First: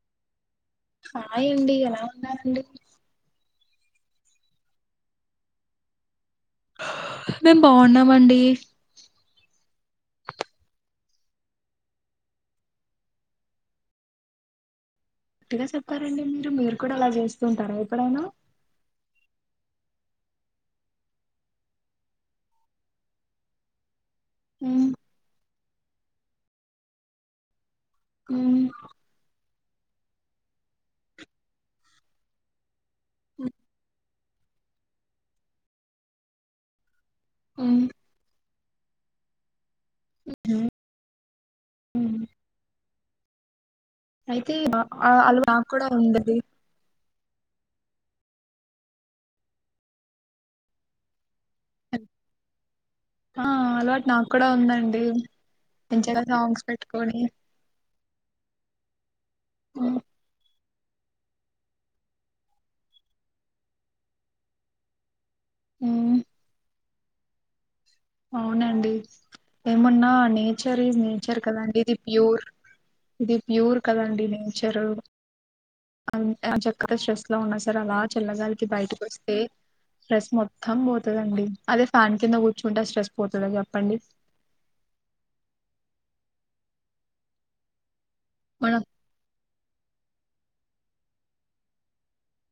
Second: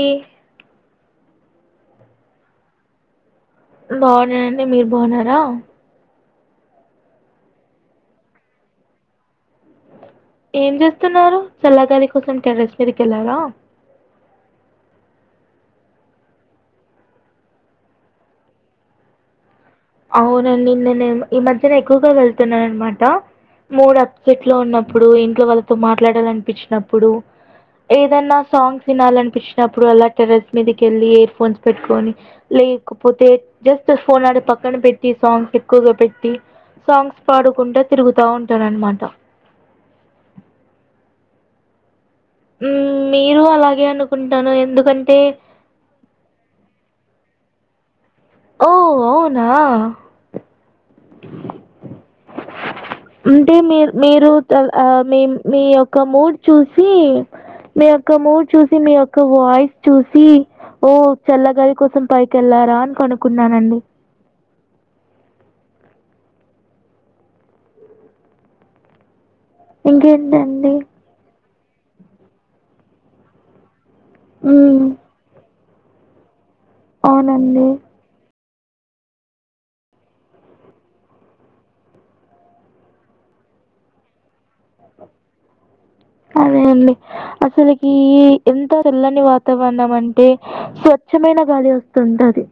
ఏ. Hi అండి ఎలా ఉన్నారండి. బాగున్ననండి మీరు బాగున్నారా. మేం బాగున్నామండి. ఏం చేస్తున్నారు చల్ల గాలి కోసం టెరెస్ మీదికి వెళ్ళావా. కరెక్ట్ గా చెప్పారండి మీరు కూడా ఇలా చేస్తుంటారా ఎప్పుడైనా. అవునండి నేను ఈ మ మధ్యనే ఎక్కువగా వెళ్తున్నాను అనమాట మూడు. సెట్ లో ఉమ్ ఉన్నప్పుడు ఇంట్లో వాళ్ళతో మాట్లాడాలనిపించినప్పుడు. ఏదన్నా ఉమ్ సాంగ్స్ వినాలనిపించి. అప్పుడు అలా టెరెస్ మీదకి వెళ్ళి ఇయర్ ఫోన్స్ పెట్టుకని లేకపోతే జస్ట్ ఫోన్ ఆడ పక్క. పక్కన పెట్టి సాంగ్స్ ఎక్కువగా పెట్టి సాంగ్స్ పాడుకుంటూ ఉమ్ తిరుగుతా ఉంటా. అనమాట. ఉమ్ ఉమ్. ఉమ్ మీరు అలాగే అనుకుంటాను అయితే ఆ ఎందుకంటే. అలవా నాకు కూడా ఉందది ఓ అవునా. ఆ ఉంటే మీరు అలవాటు నాకు మీరు కూడా మీ ఉందండి ఆహ్ మీ యొక్క మంచిగా మూడ్ సాంగ్స్ చూసి. పెట్టుకొని మీ యొక్క మూడ్చూసి మీ యొక్క వాయిస్ ఉమ్ చూసి. ఓహో చల్లగాలి కోసం పైకి వెళ్లారా అని కనుకున్నానండి. ఉమ్. అవునండి ఏమున్నా ఇంకేంటండి? నేచర్ ఈజ్ నేచరే కదాండి. ఇది ప్యూర్ ఇది ప్యూర్ కదండి నేచర్ హ్మ్. ఆహ్. చక్కగా స్ట్రెస్ లో ఉన్నా అవునండి. సారే అలా చల్లగాలికి. బయటికి వస్తే స్ట్రెస్ మొత్తం పోతదండి అదే ఫ్యాన్ కింద కూర్చు. కుంట స్ట్రెస్ పోతద చెప్పండి. అదే అండి అసలకి ఎంత మనం చల్లని వాతావరణం అంటే. అంటే స్వచ్ఛమైన గాలి వస్తుంటది.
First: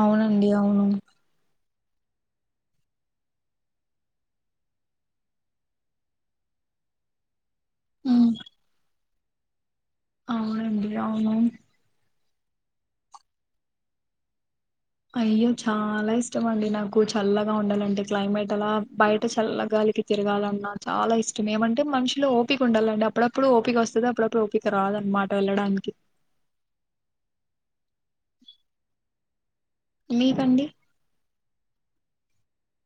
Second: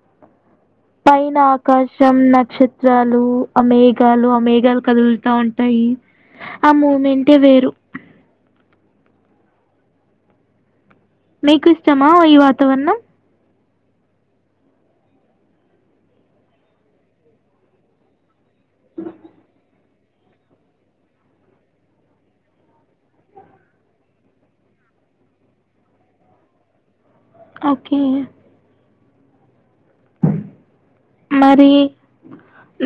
అవునండి అవును. పైనా. ఆకాశం నక్షత్రాలు ఆ మేఘాలు ఆ మేఘాలు కదులుతా ఉంటాయి. ఆహ్ మూమెంటే వేరు. ఉమ్. అవునండి. అవును మీకు ఇష్టమా ఈ వాతావరణం. అయ్యో చాలా ఇష్టం అండి నాకు చల్లగా ఉండాలంటే క్లైమేట్. ఆహ్ బయట చల్లగాలికి. తిరగాలన్న చాలా ఇష్టం ఏమంటే మనుషులకి ఓపిక ఉండాలండి అప్పుడప్పుడు ఓపిక వస్తది అప్పుడప్పుడు ఓపకి రాదు. మాట వెళ్ళడానికి. ఓకే. మీకండి. మరి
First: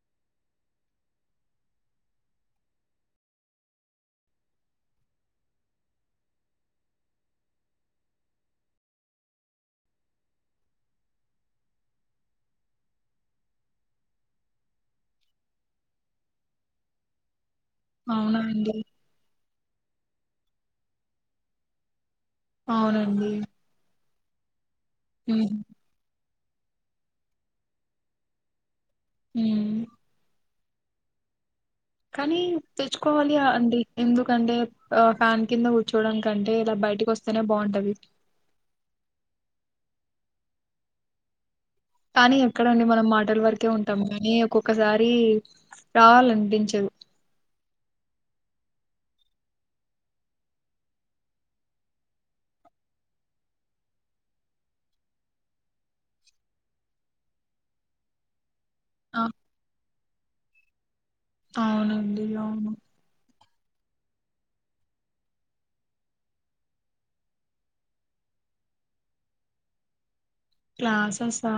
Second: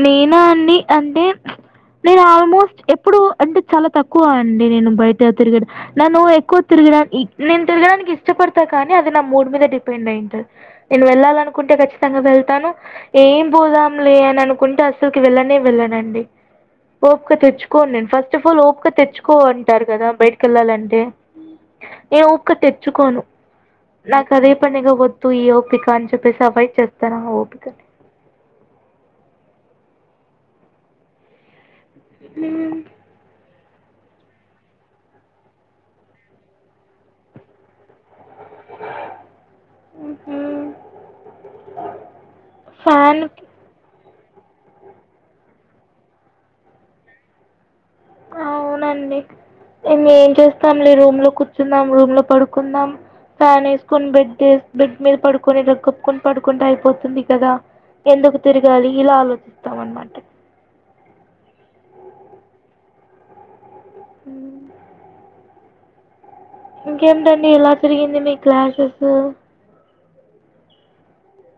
నేనా అండి అన్ని అంటే. నేను ఆల్మోస్ట్ ఎప్పుడు అంటే చాలా తక్కువ అండి నేను బయట తిరగాడం నన్ను ఎక్కువ తిరు. నేను తిగడానికి ఇష్టపడతా కానీ అది నా మూడు మీద డిపెండ్ అయింటంది నేను వెళ్ళాలనుకుంటే. ఖచ్చితంగా వెళ్తాను. ఏం పోదాంలే అని అనుకుంటే అసలుకి వెళ్ళనే వెళ్ళనండి ఓపిక తెచ్చు. కో నేను ఫస్ట్ అవునా ఆఫ్ ఆల్ అండి ఓపీక తెచ్చుకోంటారు కదా బయటికేళ్ళాలంటే ఏ ఒక్క తెచ్చుకోను అవునండి నాకు అదే పనిగ వద్దు ఈ ఉమ్ ఓపిక అని చెప్ ప్పేసి అభైక్ చెప్తను అ ఓపికని మ్ కానీ తెచ్చుకోవాలి అండి ఎందుకంటే ఫ్యాన్ కింద కూర్చోడం కంటే ఇలా బయటికి వస్తేనే బాగుంటది మ్ హు కానీ ఎక్కడండి మనం మాటల వరకే ఉం తమ్ కాని ఒక్కొక్కసారి రావాలనిపించదు అవునండి ఇంగ ఏం చేస్తాం లే రూమ్ లో కూర్చుందాం రూమ్ లో పడుకుందాం ఫ్యాన్ వేసుకొని బెడ్ బెడ్ మీద పడుకొని ఇలా కప్పుకుొని పడుకుంటే అయిపోతుంది కదా ఎందుకు తిరగాలి ఇలా ఆ ఆలోచిస్తాం అనమాట అవునండి అవును మ్ ఇంకేమిటండి ఏలా జరిగింది మీ క్లాసెస్ క్లాసెస్ా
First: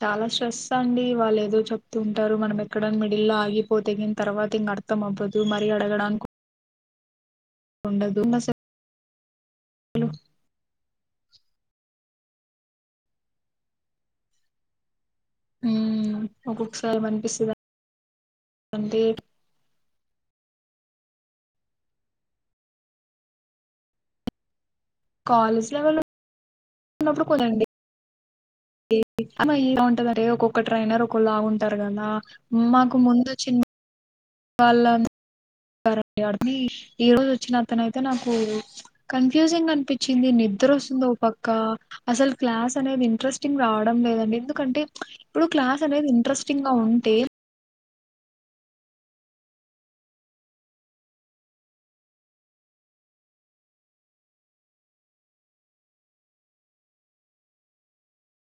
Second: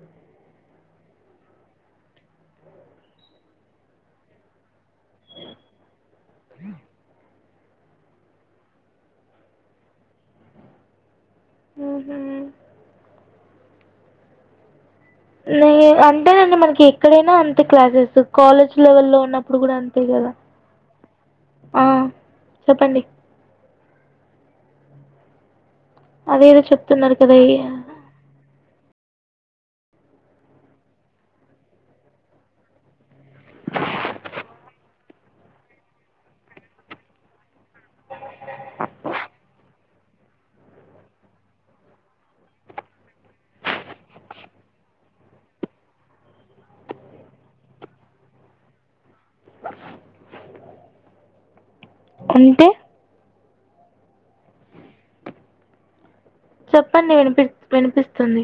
చాలా స్ట్రెస్ అండి వాళ్ళు ఏదో చెప్తుంటారు మనం ఎక్కడ మిడిల్ ల్లా ఆగిపోతేగిన తర్వాత ఇంగ అర్థం అవ్వదు మరీ అడగడాను [inaudible] ఉండదు అసలు మ్ హు లే ఉమ్ అంతెనండి మనకి ఒక్కొక్కసారి ఎక్కడైనా ఏమనిపిస్తది అంతే క్లాసెస్ కాలేజ్ అంటే లెవెల్ లో ఉన్నప్పుడు కూడా అంతే కద్ ద ఆ చెప్పండి కాలేజ్ లెవల్ అదే ఏదో చెప్తున్నారు కదా అ అమ్ ఎలా ఉంటదంటే ఒక్కొక్క ట్రైనర్ ఒకలాగుంటారు కదా మాకు ముందుచ్చిన వాళ్ళని ఈ రోజు వచ్చిన అతనయితే నాకు కన్ఫ్యూజింగ్ అనిపి చ్చింది నిద్ర వస్తుంది ఒక పక్క అసలు క్లాస్ అనేది ఇంట్రెస్టింగ్ రావడం లేదండి ఎందుకంటే ఇప్పుడు క్లాస్ అనేది ఇంట్రెస్టింగ్ గా ఉంటే అంటే చెప్పండి వినిపి వినిపిస్తుంది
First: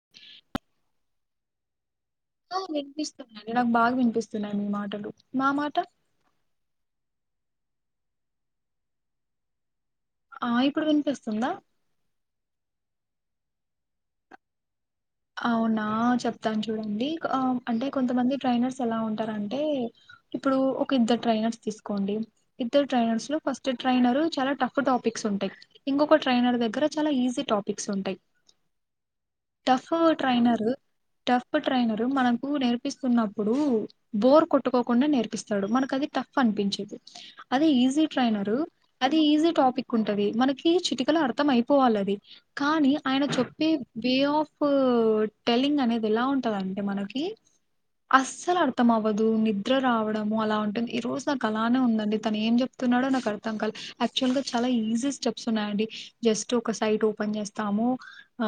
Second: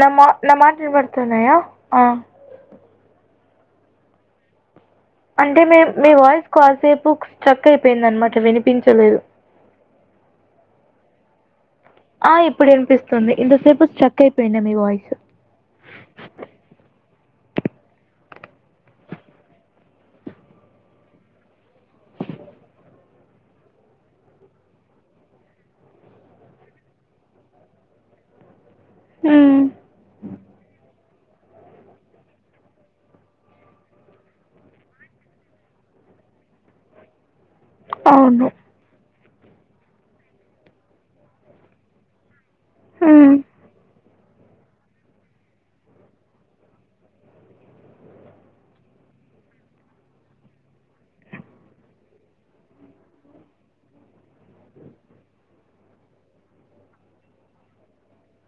న మా న మాటలు వినపడుతున్నాయా ఆ ఆ వినిపిస్తున్నాండి నాకు బాగా వినిపిస్తున్నాయి మీ మాట మాటలు మా అంటే మే మీ వాయిస్ కాసేపు స్ట్రక్ అయిపోయిందన్నమాట వినిపించలేదు ఆ ఇప్పుడు వినిపిస్తుందా ఆ ఇప్పుడు వినిపిస్తుంది ఇంత సేపు స్ట్రక్ అయిపోఇండే మీ వాయిస్ అవునా చెప్తాను చూడండి అంటే కొంతమంది ట్రైనర్స్ ఎలా ఉంటారంటే ఇప్పుడు ఒక ఇద్దరు ట్రైనర్స్ తీసుకోండి ఇద్దరు ట్రైనర్స్ లో ఫస్ట్ ట్రైనర్ చాలా టఫ్ టాపిక్ సుంటాయి ఇంకొక ట్రైనర్ దగ్గర చాలా ఈజీ టాపిక్స్ ఉంటాయి మ్ సో ట్రైనరు టఫ్ ట్రైనర్ మనకు నేర్పిస్తున్నప్పుడు బోర్ కొట్టుకోకుండా నేర్పిస్తాడు మనకు అది ట ఫ్ అనిపించదు అది ఈజీ అవును ట్రైనర్ అది ఈజీ టాపిక్ ఉంటాది మనకి చిటికలో అర్థం అయిపోవాలి అది కానీ ఆయన ఉమ్, చెప్పే వే ఆఫ్ ఫ్ టెల్లింగ్ అనేద్ ఎలా ఉంటదంటే మనకి అస్సల్ అర్థం అవ్వదు నిద్ర రావడము అలా ఉంటుంది. ఈ రోజు నాకు అలానే ఉందండి తను ఏం చెప్తు న్నాడో నాక్ అర్థం కాలే యాక్చువల్గా చాలా ఈజీ స్టెప్స్ ఉన్నాయండి జస్ట్ ఒక సైట్ ఓపెన్ చేస్తాము. ఆ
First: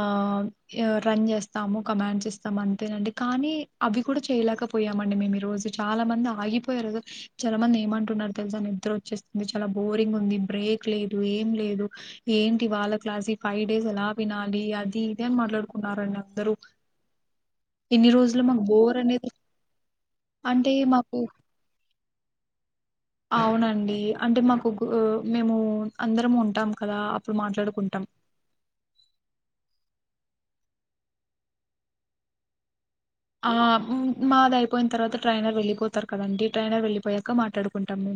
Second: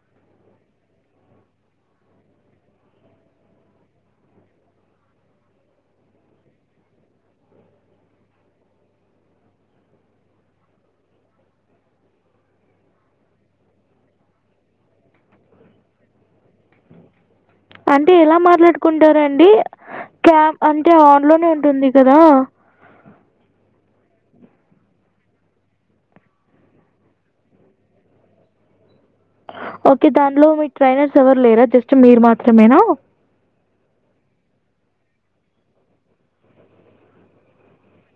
యా రన్ చేస్తాము కమాండ్స్ ఇస్తాం అంతేనండి కానీ అవి కూడా చేయలేకపోయామండి మేం ఈ రోజ్ చాలా మంది ఆగిపోయారు చాలా మంది ఏమంటున్నార్ తెల్సా నిద్ర వచ్చేస్తుంది చాలా బోరింగ్ ఉంది బ్రే బ్రేక్ లేదు ఏం లేదు ఏంటి వాళ్ళ క్లాస్ ఈ ఫైవ్ డేస్ ఎలా వినాలి అది ఇది అని మాట్ మాట్లాడ్కున్నారండి అందరూ ఇన్ని అంటే ఎలా రోజులు మాకు బోర్ అనేది మాట్లాడుకుంటారండి? క్యామ్ అంటే ఆన్లోనే ఉంటుంది కదా అవునండి అంటే మాకు కు మేము అందరము ఉంటాం కదా అప్పుడు మాట్లాడుకుంటాం. ఓకే దాన్లో మీక్ ట్రైనర్స్ ఎవరు లేరా జస్ట్ మీరు మాత్రమేనా ఆ మాదైపోయిన్ తర్వాత ట్రైనర్ వెళ్లిపోతారు కదండి ట్రైనర్ వెళ్ళిపోయాక మాట్లాడుకుంటాము.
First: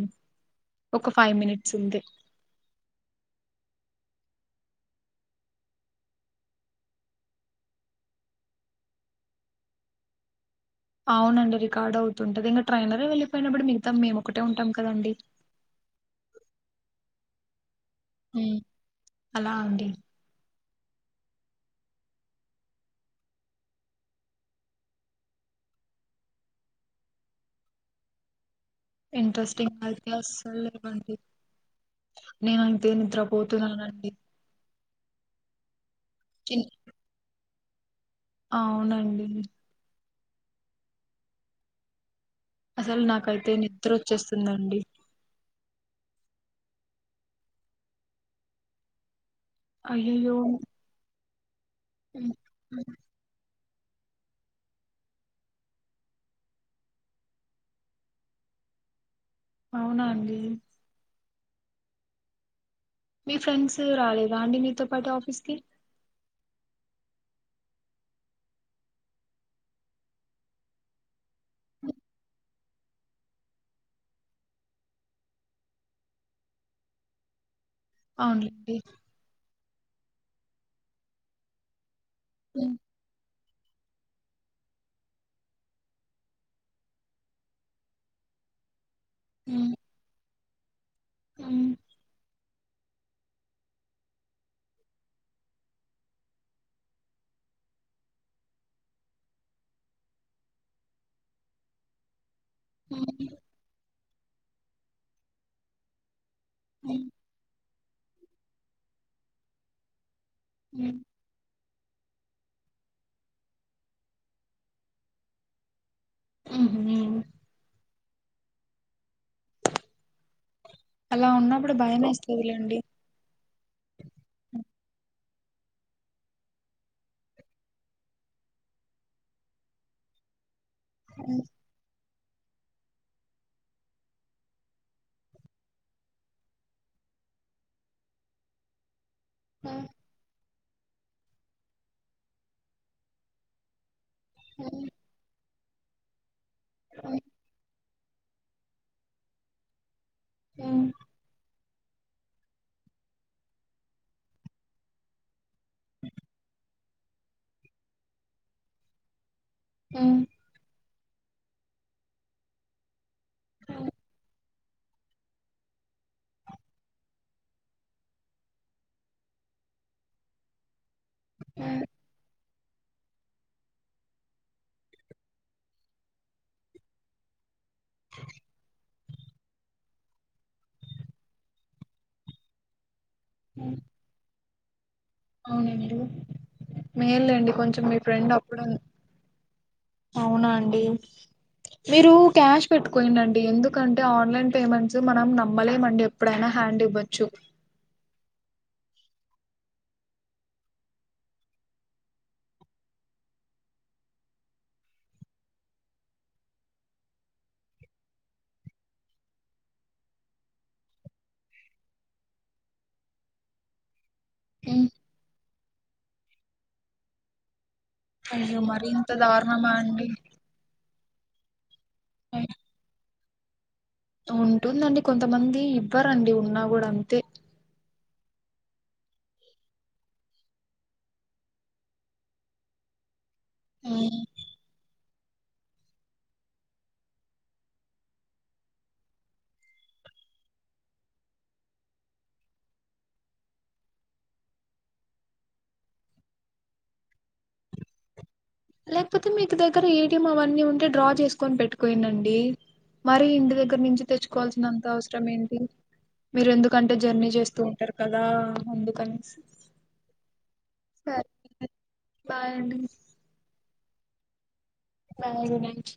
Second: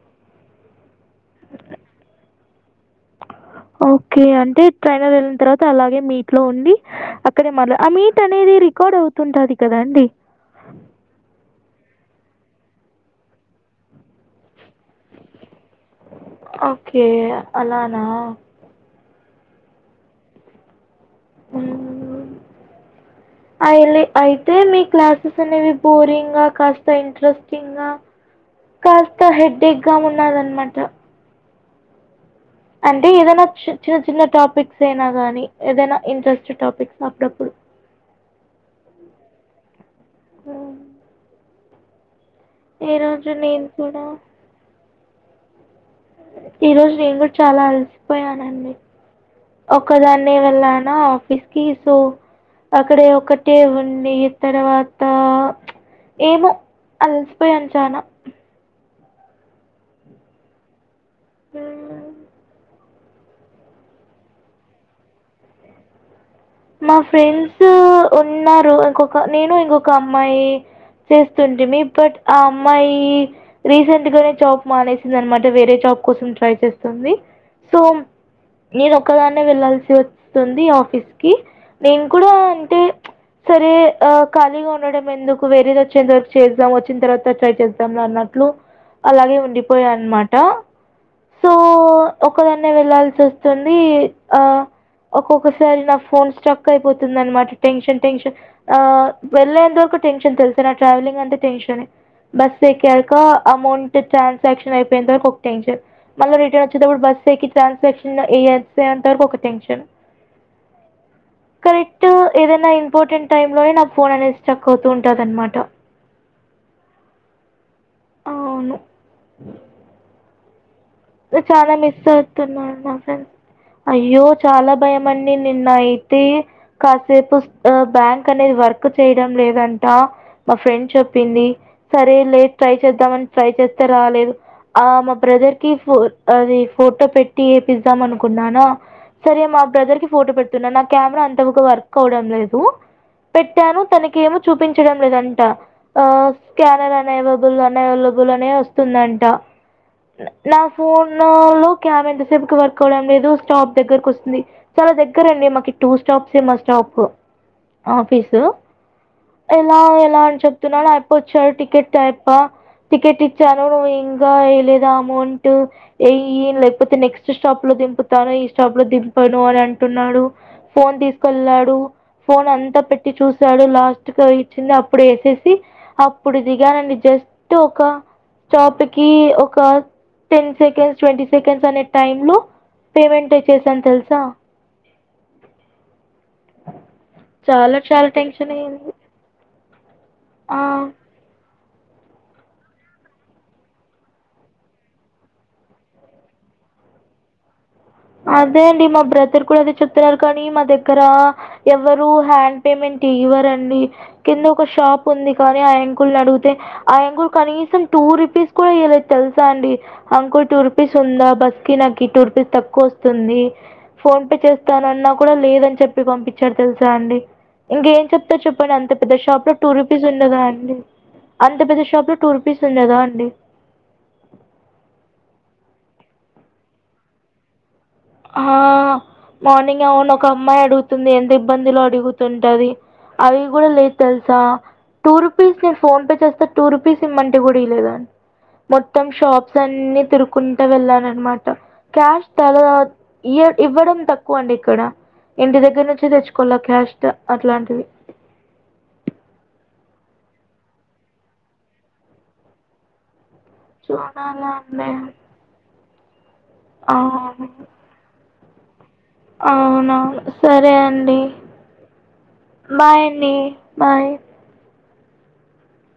ఒక ఫైవ్ మినిట్స్ ఉండే [inaudible] ఓకే అంటే ట్రైనర్ ఎళ్ళిన్ తర్వాత అలాగే మీట్లో ఉండి అక్కడే మాట్లాడ్ ఆ మీట్ అనేది రి రికార్డ్ అవుతుంటాది కదండి. అవునండి రికార్డ్ అవుతుంటది. ఇంగ ట్రైనరే వెళ్ళలిపోయినప్పుడు మిగతా మేం ఒకటే ఉంటాం కదండీ! ఓకే అలాన్ మ్ అలా అండి మ్ హ్ అయిలె అయితే మీ క్లాసెస్ అనేవి బోరింగా కాస్త ఇంట్రెస్టింగా ఇంట్రెస్టింగ్ అయితే అస్సల్ లేవండి. నేనైతే అంటే ఏదైన చి చిన్న నిద్రపోతున్నానండి. చిన్న టాపిక్స్ అయినా గానీ ఏదైనా ఇంట్రెస్ట్ చిన్ టాపిక్స్ అప్పుడప్పుడు అవునండి. ఆ అసల్ నాకైతే నేను కూడా నిద్రొచ్చేస్తుందండి. ఈ రోజు నేన్ గుడ చాలా అలసిపోయానండి. ఒకదాన్నే అయ్యయ్యో! వెళ్ళాన ఆఫీస్కి సో హ్మ్. హ్మ్. అక్కడే ఒక టీ ఉండి తర్వాతా ఏమో అలసిపోయాన్ చాలా అవునా అండి హ్మ్ మీ ఫ్రెండ్స్ రాలేదా అండి మీతో పాటు ఆఫీస్కి? మా ఫ్రెండ్స్ ఉన్నారు. ఇంకొక నేను ఇంకొక అమ్మాయీ చేస్తుంటిమీ బట్ ఆ అమ్ మ్మాయి రీసెంట్గానే జాబ్ మానేసిందన్నమాట వేరే జాబ్ కోసం ట్రై చేస్తుంది. సో అవునులేండి నేన్ ఒక్కదాన్నే వెళ్లాల్సి వస్తుంది ఆఫీస్కి నేన్ కూడా అ అంటే సరే ఆ ఖాళీగా ఉండడం ఎందుకు వేరేది వచ్చేంత వరకు చేద్దాం వచ్చిన్ తర్వాత ట్రై చేద్దాంలె అన్న ట్లు అలాగే ఉండిపోయాన్నమాట. అమ్ ఒక్కదాన్నే వెళ్లాల్సి వస్తుందీ ఆ ఒక్కొక్కసారి నా ఫోన్ స్టక్ అయిపోతుంది అనమాట టెన్షన్ టెన్షన్ వెళ్ళలేంత వరకు టెన్షన్ తెలుస నా ట్రావెలింగ్ అంటే టెన్షనే బస్ హ్మ్ ఎక్కాక అమౌంట్ ట్రాన్సాక్షన్ అయిపోయెంత వరకు ఒక టెన్షన్ మళ్ళ రిటర్న్ వచ్చేటప్పుడు హ్మ్ బస్ ఏక్కి ట్రాన్సాక్షన్ అయ్యే అంత వరకు ఒక టెన్షన్ మ్ కరెక్ట్ ఏదైనా ఇంపార్టెంట్ టైమ్ లోనే నా ఫోన్ అనేది స్టక్ అవుతూ ఉంటదన్న మాట మ్ హు అవును అలా చాలా ఉన్నప్పుడు మిస్ అవుతున్నా భయమేస్తదిలేండి మా ఫ్రెండ్ అయ్యో చాలా భయమండి నిన్న అయితే కాసేపు బ్యాంక్ అనేది వర్క్ చేయడం లేదంటా మా ఫ్రెండ్ చెప్పింది సరే లే ట్రై చేద్దాంమని ట్రై చేస్తే రాలేదు ఆ మా బ్రదర్ ఫ అది ఫోటో పెట్టి ఏపిద్దాం అనుకున్నానా సరే మా బ్రదర్ కి ఫోటో పెట్ తున్న నా కెమెరా అంత వగ్ వర్క్ అవ్వటడం లేదు పెట్టాను తనక్ కేమో చూపించడం లేదంట అ స్కానర్ అన్ అవైలబుల్ అన్ అవైలబ్ లనే వస్తుందంట నా ఫోన్ లో ఆమె ఎంతసేపుకి వర్క్ అవడం లేదు స్టాప్ దగ్గరకు వస్తుంది చాలా దగ్గర అండి మా టూ స్టాప్స్ ఏ మా స్టాప్ ఆఫీసు ఎలా ఎలా అని చెప్తున్నాడు వచ్చాారు టికెట్ టైప్ప టికెట్ ఇచ్చాను నువ్వు ఇంకా వెలేద అమోన్ ట్ ఏయ్ లేకపోతే నెక్స్ట్ స్టాప్ లో దింపుతాను ఈ స్టాప్ లో దింపాను అని అంటున్నాడు ఫోన్ తీసుకెళ్లాడు ఫోన్ అంతా పెట్టి చూసాడు లాస్ట్ క ఇచ్చింది అప్పుడు వేసేసి అప్పుడు దిగానండి జస్ టు అ ఒక స్టాప్కిికి ఒక టెన్ సెకండ్స్ ట్వంటీ సెకండ్స్ అనే టైమ్ లో పేమెంట్ వచ్చసాను తెలుసా అవునండి మేల్ండి చాలా కొంచెం మీ చాలా ఫ్రెండ్ టెన్షన్ అప్పుడు అయ్యింది అవునా ఆ అండి మీరు క్యాష్ పెట్టుకొండి అండి ఎందుకంటే ఆన్లైన్ పేమెంట్స్ మనం నమ్మలేమండి ఎప్పుడైనా హ్యాండ్ ఇవ్వొచ్చు అదే అండి మా బ్రదర్ కూడా అదే చెప్తున్నారు కానీ మా దగ్గర ఎవ్వరు హ్యాండ్ పేమెంట్ ఇయ్య వరండి కింద ఒక షాప్ ఉంది కానీ ఆయంకుల్ని అడిగితే ఆయంకుల్ కనీసం టూ రు పిస్ కూడా ఈయ్యలేదు తెలుసా అండి అంకుల్ టూర్పీస్ ఉందా బస్ కి నాకి టూర్పీస్ తక్ వస్తుంది ఫోన్ పే హ్మ్. చేస్తానన్నా కూడా లేదని చెప్పి పంపించారు తెలుసా అండి ఇంకేం చెప్తారు అయ్యో చెప్పండి మరి అంత ఇంత పెద్ద షాప్ లో టూ దారుణమా రూపీస్ అండి ఉడదాండి అంత పెద్ద షా షాప్ లో టూ అ రూపీస్ ఉండదా అండి ఉంటుందండి కొంతమంది ఇవ్వరండి ఉన్నా కూడా అంతే ఆ మార్నింగ్ అవున్ ఒక అమ్మాయి అడుగుతుంది ఎంత ఇబ్బందిలో అడుగుతుంటది అవి కూడా లేదు హ్మ్. తెలుసా టూర్ రూపీస్ నేను ఫోన్ పే చేస్తా టూ రూపీస్ ఇమ్మంటే కూడా ఇయలేదండి మొత్తం షాప్స్ అన్ని తిరుకుంటూ వెళ్ళాన్ననమాట క్యాష్ తల ఇ ఇవ్వడం తక్కువ అండి ఇక్కడ ఇంటి దగ్గర నుంచి తెచ్చుకోవాల క్యాస్ట్ అట్లాంటివి లేకపోతే మీకు దగ్గర ఏటీఎం అవన్నీ ఉంటే డ్రా చేసుకొని పెట్టుకోయిన అండి మరి ఇందు దగ్గర్ నుంచి చూడాలా తెచ్చుకోవాల్సినంత అండి అవసరం ఏంటి? మీరెందుకంటే జర్నీ చేస్తూ ఉంటరు కదా అందుక్ అవునా సరే అండి సరే బాయ్ అండి. Bye bye good night